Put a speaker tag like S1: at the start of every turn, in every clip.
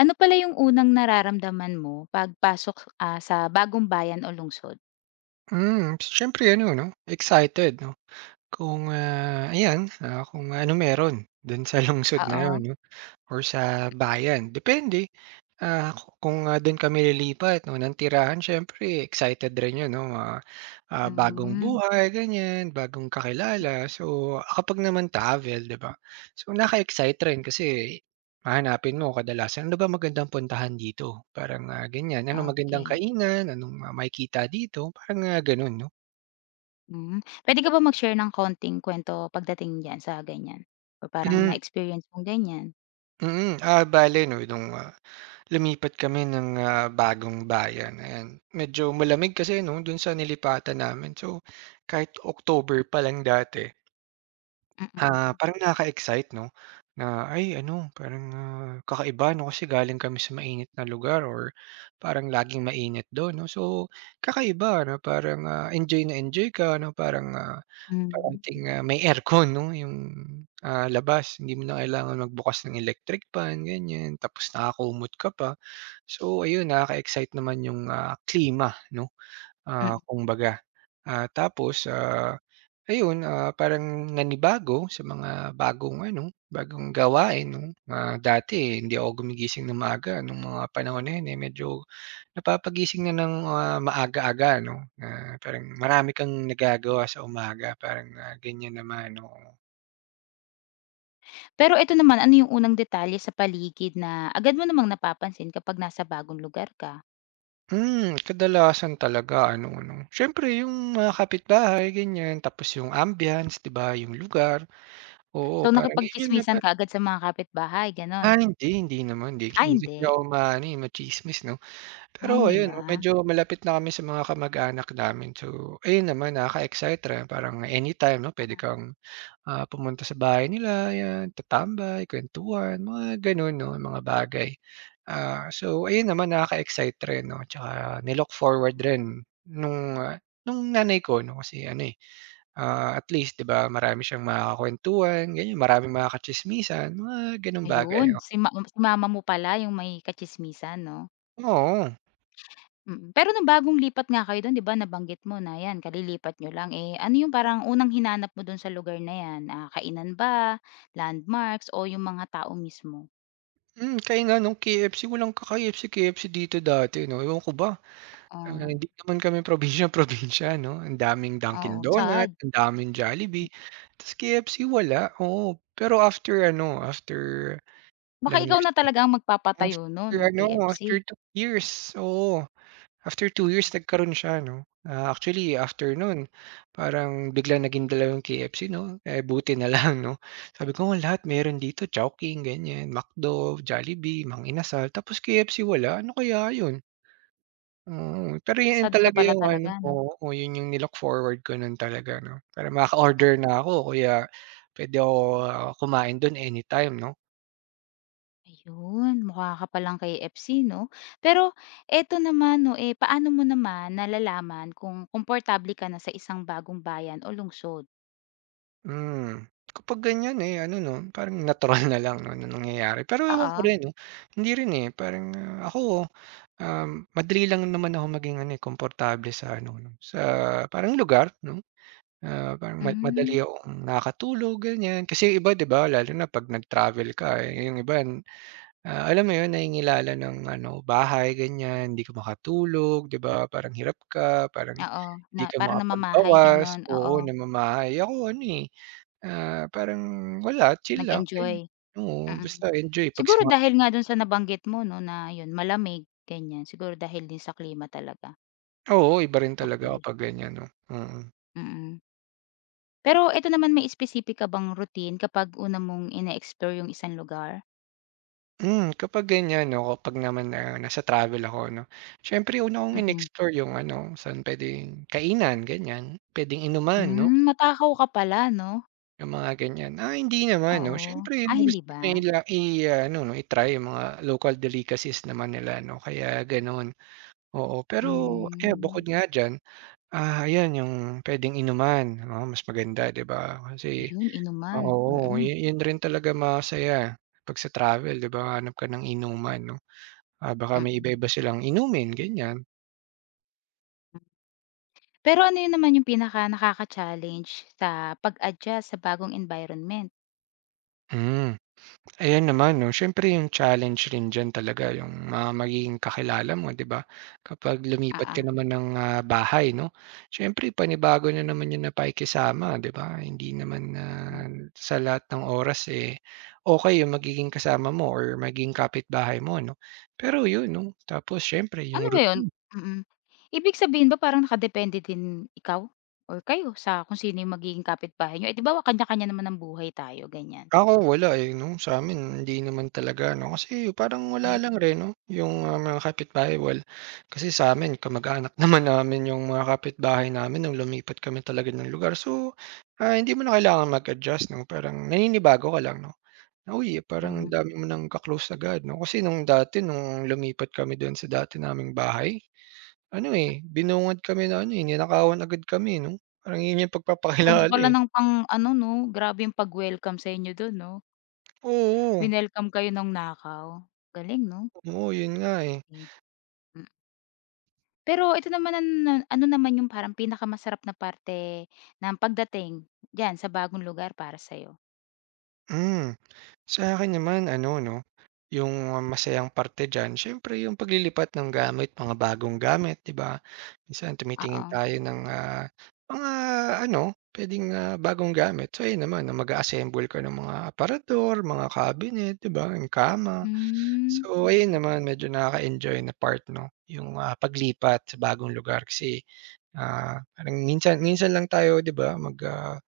S1: Ano pala yung unang nararamdaman mo pagpasok, sa bagong bayan o lungsod?
S2: Siyempre ano 'no, excited 'no, kung, ayan, kung ano meron dun sa lungsod na
S1: Oo,
S2: yun 'no or sa bayan, depende. Kung dun kami lilipat 'no ng tirahan siyempre excited rin yun 'no, bagong
S1: hmm.
S2: buhay ganyan, bagong kakilala. So, kapag naman travel 'di ba, so nakaka-excite rin kasi hahanapin mo kadalasan, "Ano ba magandang puntahan dito?" Parang, ganyan. "Anong magandang
S1: Okey,
S2: kainan, anong makikita dito?" Parang, ganun 'no.
S1: hmm. Puwede ka ba mag-share ng konting kwento pagdating diyan sa ganiyan o parang
S2: Hmm,
S1: na-experience mong ganiyan?
S2: mm. Bale 'no nung, lumipat kami ng, bagong bayan, ayan. Medyo malamig kasi 'no, dun sa nilipatan namin. So, kahit October pa lang dati.
S1: Mm,
S2: Parang nakaka-excite 'no, na ay ano parang, kakaiba 'no, kasi galing kami sa mainit na lugar or parang laging mainit dun 'no. So, kakaiba na parang, enjoy na enjoy ka na parang,
S1: hmm,
S2: kaunting, may aircon 'no, yung, labas hindi mo na kailangan magbukas ng electric fan ganyan, tapos nakakumot ka pa. So ayun, nakaka-excite naman yung, klima 'no.
S1: mm.
S2: Kumbaga. Tapos, ayun, parang nanibago sa mga bagong ano, bagong gawain 'no. Dati hindi ako gumigising ng maaga nung mga panahon na yun, eh, medyo napapagising na ng, maaga-aga 'no, na parang marami kang nagagawa sa umaga parang, ganyan naman, oo.
S1: Pero ito naman, ano yung unang detalye sa paligid na agad mo namang napapansin kapag nasa bagong lugar ka?
S2: Kadalasan talaga ano 'no, siyempre yung mga kapitbahay ganyan, tapos yung ambience 'di ba, yung lugar, oo
S1: So,
S2: parang yun yung napa.
S1: nakipagtsismisan ka agad sa mga kapitbahay gano'n?
S2: Hindi, hindi naman. Hindi
S1: Ay
S2: hindi kasi
S1: hindi,
S2: ako maano, eh, matsismis 'no.
S1: ay
S2: Pero
S1: hindi
S2: ayun
S1: ba?
S2: 'no, medyo malapit na kami sa mga kamag-anak namin. So, ayun naman nakaka-excite rin parang anytime 'no, puwede kang, pumunta sa bahay nila, 'yan, tatambay, kuwentuhan, mga gano'n 'no, mga bagay. So ayun naman nakaka-excite rin 'no, tsaka ni-look forward rin nung, ah, nung nanay ko 'no, kasi ano, eh, at least 'di ba marami siyang makakakuwentuhan, ganyan, maraming makakatsismisan, mga gano'ng bagay,
S1: Ayun,
S2: oo.
S1: si mama mo pala yung may katsismisan 'no?
S2: Oo.
S1: Mm. Pero nung bagong lipat nga kayo dun 'di ba nabanggit mo na yan kalilipat nyo lang, eh, ano yung parang unang hinanap mo dun sa lugar na yan? Kainan ba, landmarks o yung mga tao mismo?
S2: Kainan nung KFC walang ka-KFC, KFC dito dati 'no, ewan ko ba,
S1: Oh,
S2: hindi naman kami probinsiya-probinsiya 'no, ang daming Dunkin'
S1: oo,
S2: Donut,
S1: sad.
S2: ang daming Jollibee, ta's KFC wala, oo. Pero after
S1: Baka
S2: ilang
S1: ikaw
S2: years,
S1: na talaga ang magpapatayo nun ng
S2: after
S1: KFC.
S2: 2 years, oo. After 2 years nagkaroon siya 'no. Actually after no'n parang bigla naging dalawang KFC 'no, eh, buti na lang 'no. Sabi ko nga lahat meron dito Chowking ganyan, McDo, Jollibee, Mang Inasal, tapos KFC wala, ano kaya 'yun? Oo, pero 'yun
S1: Na-sad ka
S2: talaga
S1: pala
S2: 'yung
S1: talaga
S2: ano
S1: 'no?
S2: oo, oo, 'yun 'yung ni-look forward ko no'n talaga 'no, para
S1: Mm.
S2: maka-order na ako o puwede ako kumain do'n anytime 'no.
S1: Ayun, mukha ka pa lang kay FC 'no? Pero eto naman 'no, eh, paano mo naman nalalaman kung komportable ka na sa isang bagong bayan o lungsod?
S2: Hmm, Kapag ganyan, eh, ano 'no, parang natural na lang 'no, na nangyayari. Pero ewan ko
S1: Oo.
S2: rin 'no, hindi rin, eh, parang, ako, um, madali lang naman ako maging ano, eh, komportable sa ano 'no, sa parang lugar 'no, parang ma
S1: Hmm,
S2: madali akong nakakatulog ganyan. Kasi yung iba 'di ba, lalo na 'pag nag-travel ka, eh, yung iba, alam mo yun, nahingilala ng ano, bahay ganyan, hindi ka makatulog 'di ba, parang hirap ka, parang
S1: oo,
S2: hindi
S1: na
S2: ka
S1: parang namamahay
S2: makapagbawas,
S1: gano'n, oo,
S2: oo, namamahay. Ako ano, eh. Parang wala, chill lang,
S1: nag-enjoy,
S2: ganyan. Oo,
S1: mm.
S2: basta enjoy 'pag sa
S1: Siguro
S2: mga.
S1: dahil nga do'n sa nabanggit mo 'no, na 'yun malamig ganiyan, siguro dahil din sa klima talaga.
S2: Oo, iba rin talaga ako
S1: Okay,
S2: 'pag ganyan 'no, mm.
S1: mm. Pero eto naman, may specific ka bang routine kapag una mong ine-explore yung isang lugar?
S2: Kapag ganyan 'no, kapag naman na nasa travel ako 'no, siyempre una kong
S1: Mm.
S2: in-explore yung ano, saan puwedeng kainan, ganyan, puwedeng inuman 'no,
S1: Hmm, matakaw ka pala 'no?
S2: yung mga ganyan. Hindi naman 'no,
S1: Oo.
S2: siyempre
S1: Ah,
S2: yung gusto
S1: hindi
S2: ko
S1: ba?
S2: ila i-ano 'no, i-try yung mga local delicacies naman nila 'no, kaya gano'n. Oo, pero ayan, bukod
S1: Hmm,
S2: nga diyan. Ayan yung puwedeng inuman, oo, mas maganda, 'di ba? Kasi
S1: ayun inuman,
S2: oo,
S1: mm,
S2: yun rin talaga masaya 'pag sa travel, 'di ba, hahanap ka ng inuman, 'no? Baka may
S1: mm.
S2: iba-iba silang inumin, ganiyan.
S1: Pero ano yun naman yung pinaka nakaka-challenge sa pag-adjust sa bagong environment?
S2: Hmm. Ayan naman 'no, siyempre yung challenge rin diyan talaga yung mga magiging kakilala mo, 'di ba? Kapag lumipat
S1: Oo,
S2: ka naman ng, bahay 'no, siyempre panibago na naman yun na pakikisama, 'di ba? Hindi naman na
S1: mm.
S2: sa lahat ng oras, eh, okey yung magiging kasama mo or magiging kapitbahay mo 'no. Pero yun 'no, tapos siyempre
S1: Ano
S2: yung
S1: ba yun?
S2: routine.
S1: Mm. Ibig sabihin ba parang nakadepende din ikaw or kayo sa kung sino yung magiging kapitbahay niyo? Eh, 'di ba kanya-kanya naman ng buhay tayo, ganyan.
S2: Ako wala, eh, 'no, sa'min hindi naman talaga, 'no, kasi parang wala lang rin, 'no, yung, mga kapitbahay kasi sa'min kamag-anak naman namin yung mga kapitbahay namin nung lumipat kami talaga ng lugar. So, hindi mo na kailangan mag-adjust, 'no, parang naninibago ka lang, 'no, na, "Uy, eh, parang ang
S1: Mm.
S2: dami mo ng ka-close agad," 'no, kasi nung dati nung lumipat kami do'n sa dati naming bahay, ano, eh, binungad kami na ano, eh, ninakawan agad kami, 'no, parang 'yun yung
S1: Ganda
S2: pagpapakilala,
S1: pala
S2: eh.
S1: ng pang ano 'no, grabe yung pag-welcome sa inyo dun 'no?
S2: Oo,
S1: Winelcome kayo ng nakaw, galing 'no?
S2: oo, yun nga, eh.
S1: Eh, hmm. Pero ito naman an na ano naman yung parang pinakamasarap na parte ng pagdating diyan sa bagong lugar para sa'yo?
S2: Hmm, Sa'kin naman ano 'no, yung masayang parte diyan siyempre yung paglilipat ng gamit, mga bagong gamit 'di ba? Minsan tumitingin
S1: Oo,
S2: tayo ng, mga ano puwedeng, bagong gamit. So ayun naman mag assemble ka ng mga aparador, mga cabinet 'di ba, yung kama.
S1: hmm,
S2: So ayun
S1: mm.
S2: naman medyo nakaka-enjoy na part 'no, yung, paglipat sa bagong lugar kasi, parang minsan minsan lang tayo 'di ba mag,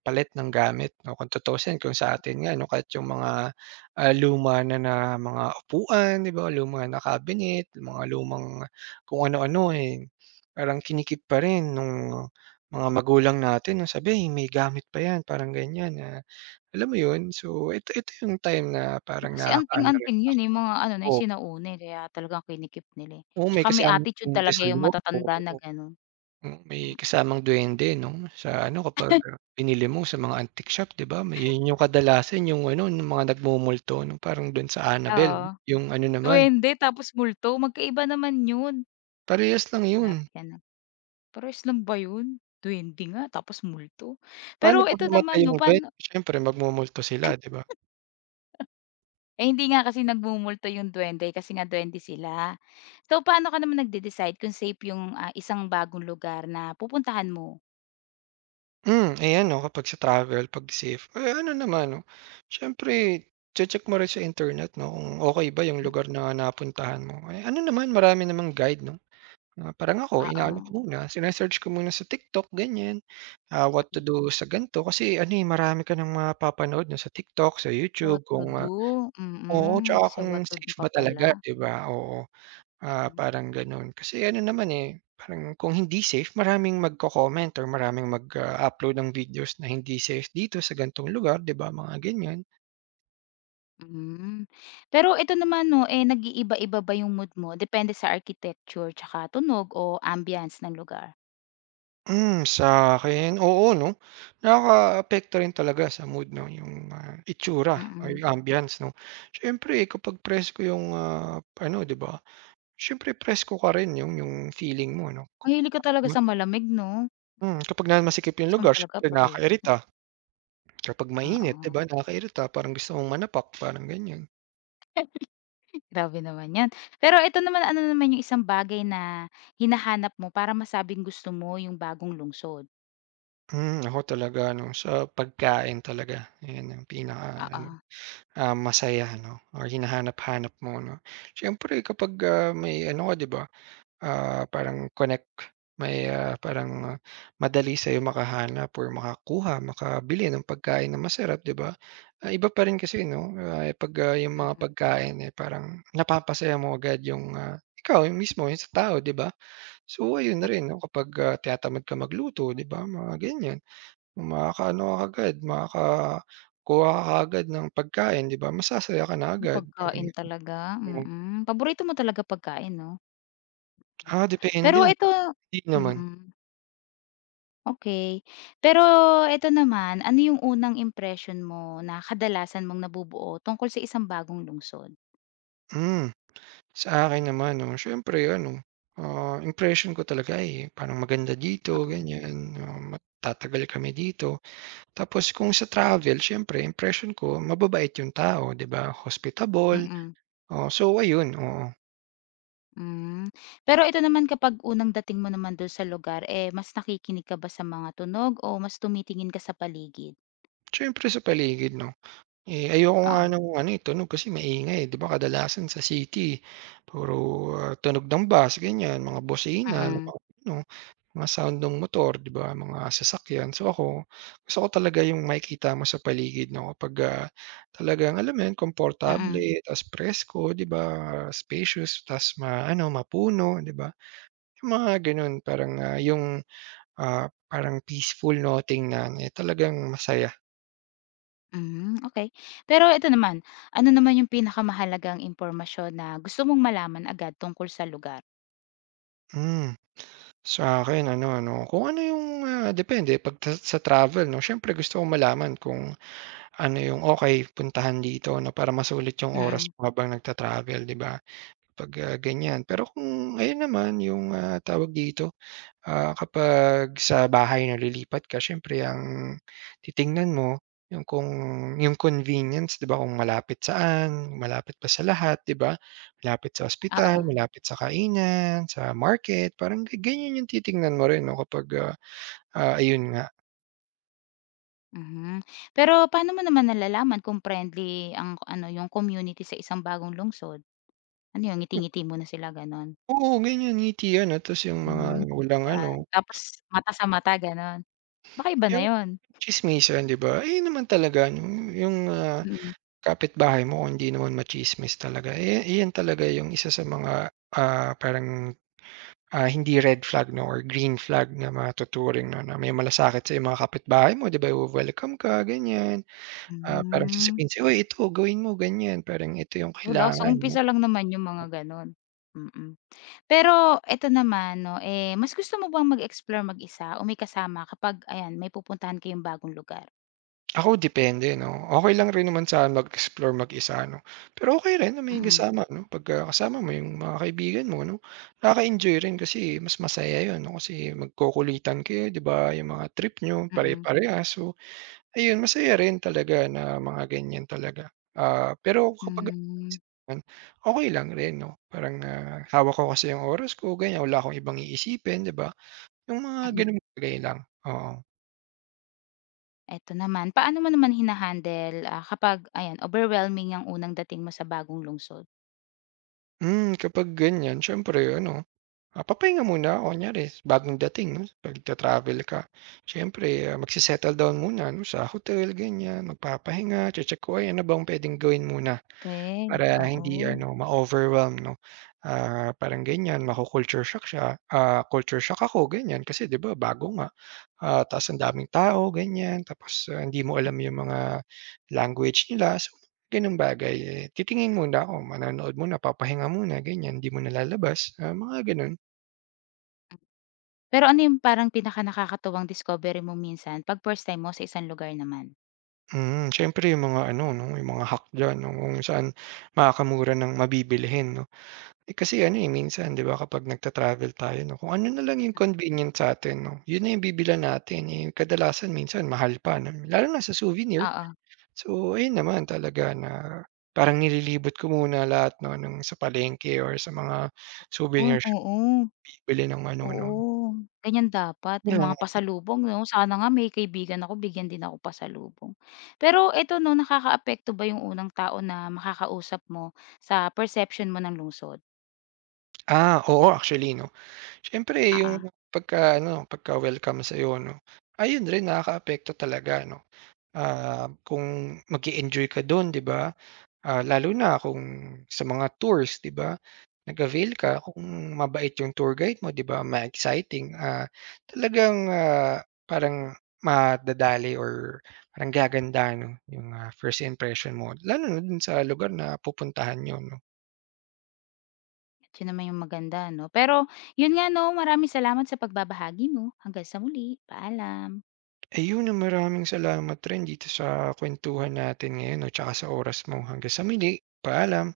S2: palit ng gamit 'no, kung tutuusin kung sa atin nga 'no, kahit yung mga, luma na na mga upuan 'di ba, luma na cabinet, mga lumang kung ano-ano, eh, parang kinikip pa rin nung mga magulang natin 'no, sabi, "Ay, May gamit pa 'yan," parang ganyan na alam mo yun? So ito ito yung time na parang
S1: Kasi
S2: nakakaano rin.
S1: anting-anting yun, eh, mga ano na yung
S2: Oo,
S1: sinauna, eh, kaya talagang kinikip nila, eh.
S2: oo, may
S1: Tsaka may
S2: kasama
S1: attitude
S2: din
S1: talaga
S2: sa
S1: yung
S2: loob,
S1: matatanda na
S2: oo.
S1: gano'n,
S2: May
S1: mm.
S2: kasamang duwende 'no, sa ano kapag, binili mo sa mga antique shop 'di ba, may yun yung kadalasan yung ano nung mga nagmumulto 'no, parang dun sa Annabelle,
S1: Oo,
S2: yung ano naman,
S1: duwende tapos multo magkaiba naman yun,
S2: parehas lang yun.
S1: grabe ka na. Parehas lang ba yun? Duwende nga tapos multo.
S2: Paano
S1: Pero
S2: 'pag
S1: ito
S2: namatay
S1: naman 'no,
S2: yung vet,
S1: paano.
S2: siyempre magmumulto sila 'di ba?
S1: Eh, hindi nga kasi nagmumulto yung duwende kasi nga duwende sila. So, paano ka naman nagde-decide kung safe yung, isang bagong lugar na pupuntahan mo?
S2: Ayan 'no, kapag sa travel, 'pag safe, eh, ano naman 'no, siyempre check mo rin sa internet 'no, kung okey ba yung
S1: Hmm,
S2: lugar na napuntahan mo. Eh, ano naman marami namang guide 'no. Parang ako inaano
S1: oo,
S2: ko muna, sine ko muna sa TikTok ganyan, what to
S1: mm.
S2: do sa ganito kasi ano, eh, marami ka ng mapapanood 'no sa TikTok, sa
S1: What
S2: YouTube
S1: to
S2: kung,
S1: do,
S2: oo,
S1: mm.
S2: tsaka
S1: Si
S2: kung
S1: what to do
S2: safe
S1: ka
S2: ba talaga
S1: pala,
S2: 'di ba, oo.
S1: mm.
S2: Parang gano'n kasi ano naman, eh, parang kung hindi safe maraming magko-comment or maraming mag, upload ng videos na hindi safe dito sa gantong lugar 'di ba, mga ganyan.
S1: Hmm. Pero ito naman 'no, eh, nag-iiba-iba ba yung mood mo depende sa architecture tsaka tunog o ambience ng lugar?
S2: Sa'kin, oo 'no. Nakakaapekto rin talaga sa mood 'no, yung, itsura or
S1: Mm.
S2: yung ambience 'no. Siyempre eh, kapag presko yung, ano 'di ba, siyempre presko ka rin yung feeling mo 'no.
S1: Mahilig ka talaga sa malamig 'no?
S2: Kapag na masikip yung
S1: Gusto mo
S2: lugar
S1: talaga
S2: siyempre
S1: presko,
S2: nakakairita. Kapag mainit 'di ba,
S1: oo.
S2: nakakairita parang gusto mong manapak, parang ganyan.
S1: Grabe naman 'yan. Pero ito naman, ano naman yung isang bagay na hinahanap mo para masabing gusto mo yung bagong lungsod?
S2: Ako talaga no sa pagkain talaga, ayan ang pinaka-ano,
S1: Oo,
S2: masaya 'no or hinahanap-hanap mo 'no. Siyempre kapag, may ano ka 'di ba. Parang connect, may, parang madali sa'yo makahanap or makakuha, makabili ng pagkain na masarap, 'di ba? Iba pa rin kasi 'no, eh, 'pag, yung
S1: mm,
S2: mga
S1: mm.
S2: pagkain, eh, parang napapasaya mo agad yung, ikaw yung mismo, yung sa tao, 'di ba? So, ayun na rin 'no, kapag, tinatamad ka magluto, 'di ba, mga ganyan. Makakaano ka agad, makakakuha ka kaagad ng pagkain, 'di ba? Masasaya ka na agad, parang.
S1: Pagkain talaga, mm. Paborito mo talaga pagkain 'no? Hmm.
S2: Depende,
S1: Pero ito
S2: hindi naman.
S1: mm, okey. Pero ito naman, ano yung unang impression mo na kadalasan mong nabubuo tungkol sa isang bagong lungsod?
S2: Hmm. Sa akin naman 'no, siyempre ano, impression ko talaga, eh, parang maganda dito
S1: Oo,
S2: ganyan, matatagal kami dito. Tapos kung sa travel siyempre impression ko mababait yung tao 'di ba, hospitable,
S1: mm.
S2: oh, so ayun, oo.
S1: Hmm, pero ito naman kapag unang dating mo naman dun sa lugar, eh, mas nakikinig ka ba sa mga tunog o mas tumitingin ka sa paligid?
S2: Siyempre sa paligid 'no, eh, ayoko nga
S1: Oo,
S2: nung ano, eh, tunog kasi maingay, eh, 'di ba kadalasan sa city puro, tunog ng bus ganyan, mga busina
S1: mm,
S2: 'no. Mga sound ng motor, 'di ba, mga sasakyan. So ako, gusto ko talaga yung makikita mo sa paligid 'no, kapag, talagang alam mo yun,
S1: mm,
S2: komportable ta's presko, 'di ba, spacious ta's ma ano mapuno, 'di ba? Yung mga gano'n parang, yung, parang peaceful no, tingnan, eh, talagang masaya.
S1: hmm, okay. Pero ito naman, ano naman yung pinakamahalagang impormasyon na gusto mong malaman agad tungkol sa lugar?
S2: Hmm, Sa'kin ano ano kung ano yung, depende 'pag ta sa travel 'no, siyempre gusto ko malaman kung ano yung okay puntahan dito 'no, para masulit yung oras
S1: Mm,
S2: mo habang nagta-travel, 'di ba? 'Pag, ganyan. Pero kung ayun naman yung, tawag dito, kapag sa bahay na lilipat ka siyempre ang titingnan mo yung kung yung convenience 'di ba, kung malapit saan, malapit pa sa lahat 'di ba? Malapit sa
S1: oo,
S2: ospital, malapit sa kainan, sa market, parang ganyan yung titingnan mo rin 'no kapag, ayun nga.
S1: mhm. Pero paano mo naman nalalaman kung friendly ang ano, yung community sa isang bagong lungsod? Ano yun, ngiti-ngiti muna sila, gano'n?
S2: Oo, ganyan ngiti ano ta's yung mga
S1: Hmm,
S2: walang ano,
S1: yan. Tapos mata sa mata, gano'n? Baka iba na
S2: yung
S1: yun.
S2: tsismisan 'di ba? Ayun naman talaga yung,
S1: Mm,
S2: kapitbahay mo kung hindi naman machismis talaga, eh, iyan talaga yung isa sa mga, parang, hindi red flag 'no or green flag na matuturing 'no na may malasakit sa mga kapitbahay mo 'di ba, iwe-welcome ka ganyan. Parang
S1: hmm.
S2: sasabihin sa'yo, "Uy ito gawin mo ganyan, parang ito yung
S1: Wala, sa
S2: kailangan."
S1: umpisa lang naman yung mga gano'n, mm. Pero eto naman 'no, eh, mas gusto mo bang mag-explore mag-isa o may kasama kapag ayan, may pupuntahan kayong bagong lugar?
S2: Ako depende 'no. Okay lang rin naman sa'kin mag-explore mag-isa 'no, pero okay rin na may
S1: Mm,
S2: kasama 'no, 'pagka kasama mo yung mga kaibigan mo 'no. Nakaka-enjoy rin kasi mas masaya yun 'no, kasi magkukulitan kayo 'di ba, yung mga trip nyo
S1: mm,
S2: pare-parehas. So ayun, masaya rin talaga na mga ganyan talaga. Pero kapag
S1: hmm,
S2: naman, okay lang rin 'no, parang, hawak ko kasi yung oras ko ganyan, wala akong ibang iisipin 'di ba, yung mga
S1: mm.
S2: gano'ng bagay lang, oo.
S1: Eto naman, paano mo naman hina-handle, kapag ayan, overwhelming ang unang dating mo sa bagong lungsod?
S2: Kapag ganyan siyempre ano. Papahinga muna, kunyari bagong dating 'no, pag travel ka. Siyempre, magse down muna 'no, sa hotel ganyan, magpapahinga, che-check ko, "Ay ano bang puwedeng gawin muna?"
S1: Din,
S2: Para hindi
S1: oo.
S2: ano, ma-overwhelm 'no. Parang ganyan, maku-culture shock siya, culture shock ako ganyan, kasi 'di ba bago nga. Ta's ang daming tao ganyan, tapos, hindi mo alam yung mga language nila, so gano'ng bagay. Eh, titingin muna ako, manonood muna, papahinga muna ganyan, 'di mo nalalabas, mga gano'n.
S1: Pero ano yung parang pinakanakakatuwang discovery mo minsan 'pag first time mo sa isang lugar naman?
S2: Siyempre yung mga ano 'no, yung mga hack diyan 'no, kung saan makakamura ng mabibilhin 'no. Eh, kasi ano, eh, minsan 'di ba kapag nagta-travel tayo 'no, kung ano na lang yung convenient sa'tin 'no, yun na yung bibilhan natin, eh, kadalasan minsan mahal pa 'no, lalo na sa souvenir.
S1: Oo,
S2: So, ayun naman talaga na parang nililibot ko muna lahat 'no ng sa palengke or sa mga
S1: un
S2: souvenir shop
S1: oo.
S2: bibili ng ano 'no.
S1: Oo, ganyan dapat yung
S2: Yeah.
S1: mga pasalubong 'no, sana nga may kaibigan ako bigyan din ako pasalubong. Pero eto 'no, nakakaapekto ba yung unang tao na makakausap mo sa perception mo ng lungsod?
S2: Oo, actually 'no. Siyempre yung
S1: Oo,
S2: pagka ano, pagka-welcome sa'yo 'no, ayun rin nakakaapekto talaga 'no. Kung mag enjoy ka dun 'di ba, lalo na kung sa mga tours 'di ba, nag-avail ka kung mabait yung tour guide mo 'di ba, ma-exciting, talagang, parang madadali or parang gaganda 'no yung, first impression mo lalo na dun sa lugar na pupuntahan niyo 'no.
S1: yun naman yung maganda 'no. Pero yun nga 'no, maraming salamat sa pagbabahagi mo. Hanggang sa muli, paalam.
S2: Ayun na maraming salamat rin dito sa kuwentuhan natin ngayon 'no, tsaka sa oras mo. Hanggang sa muli, paalam.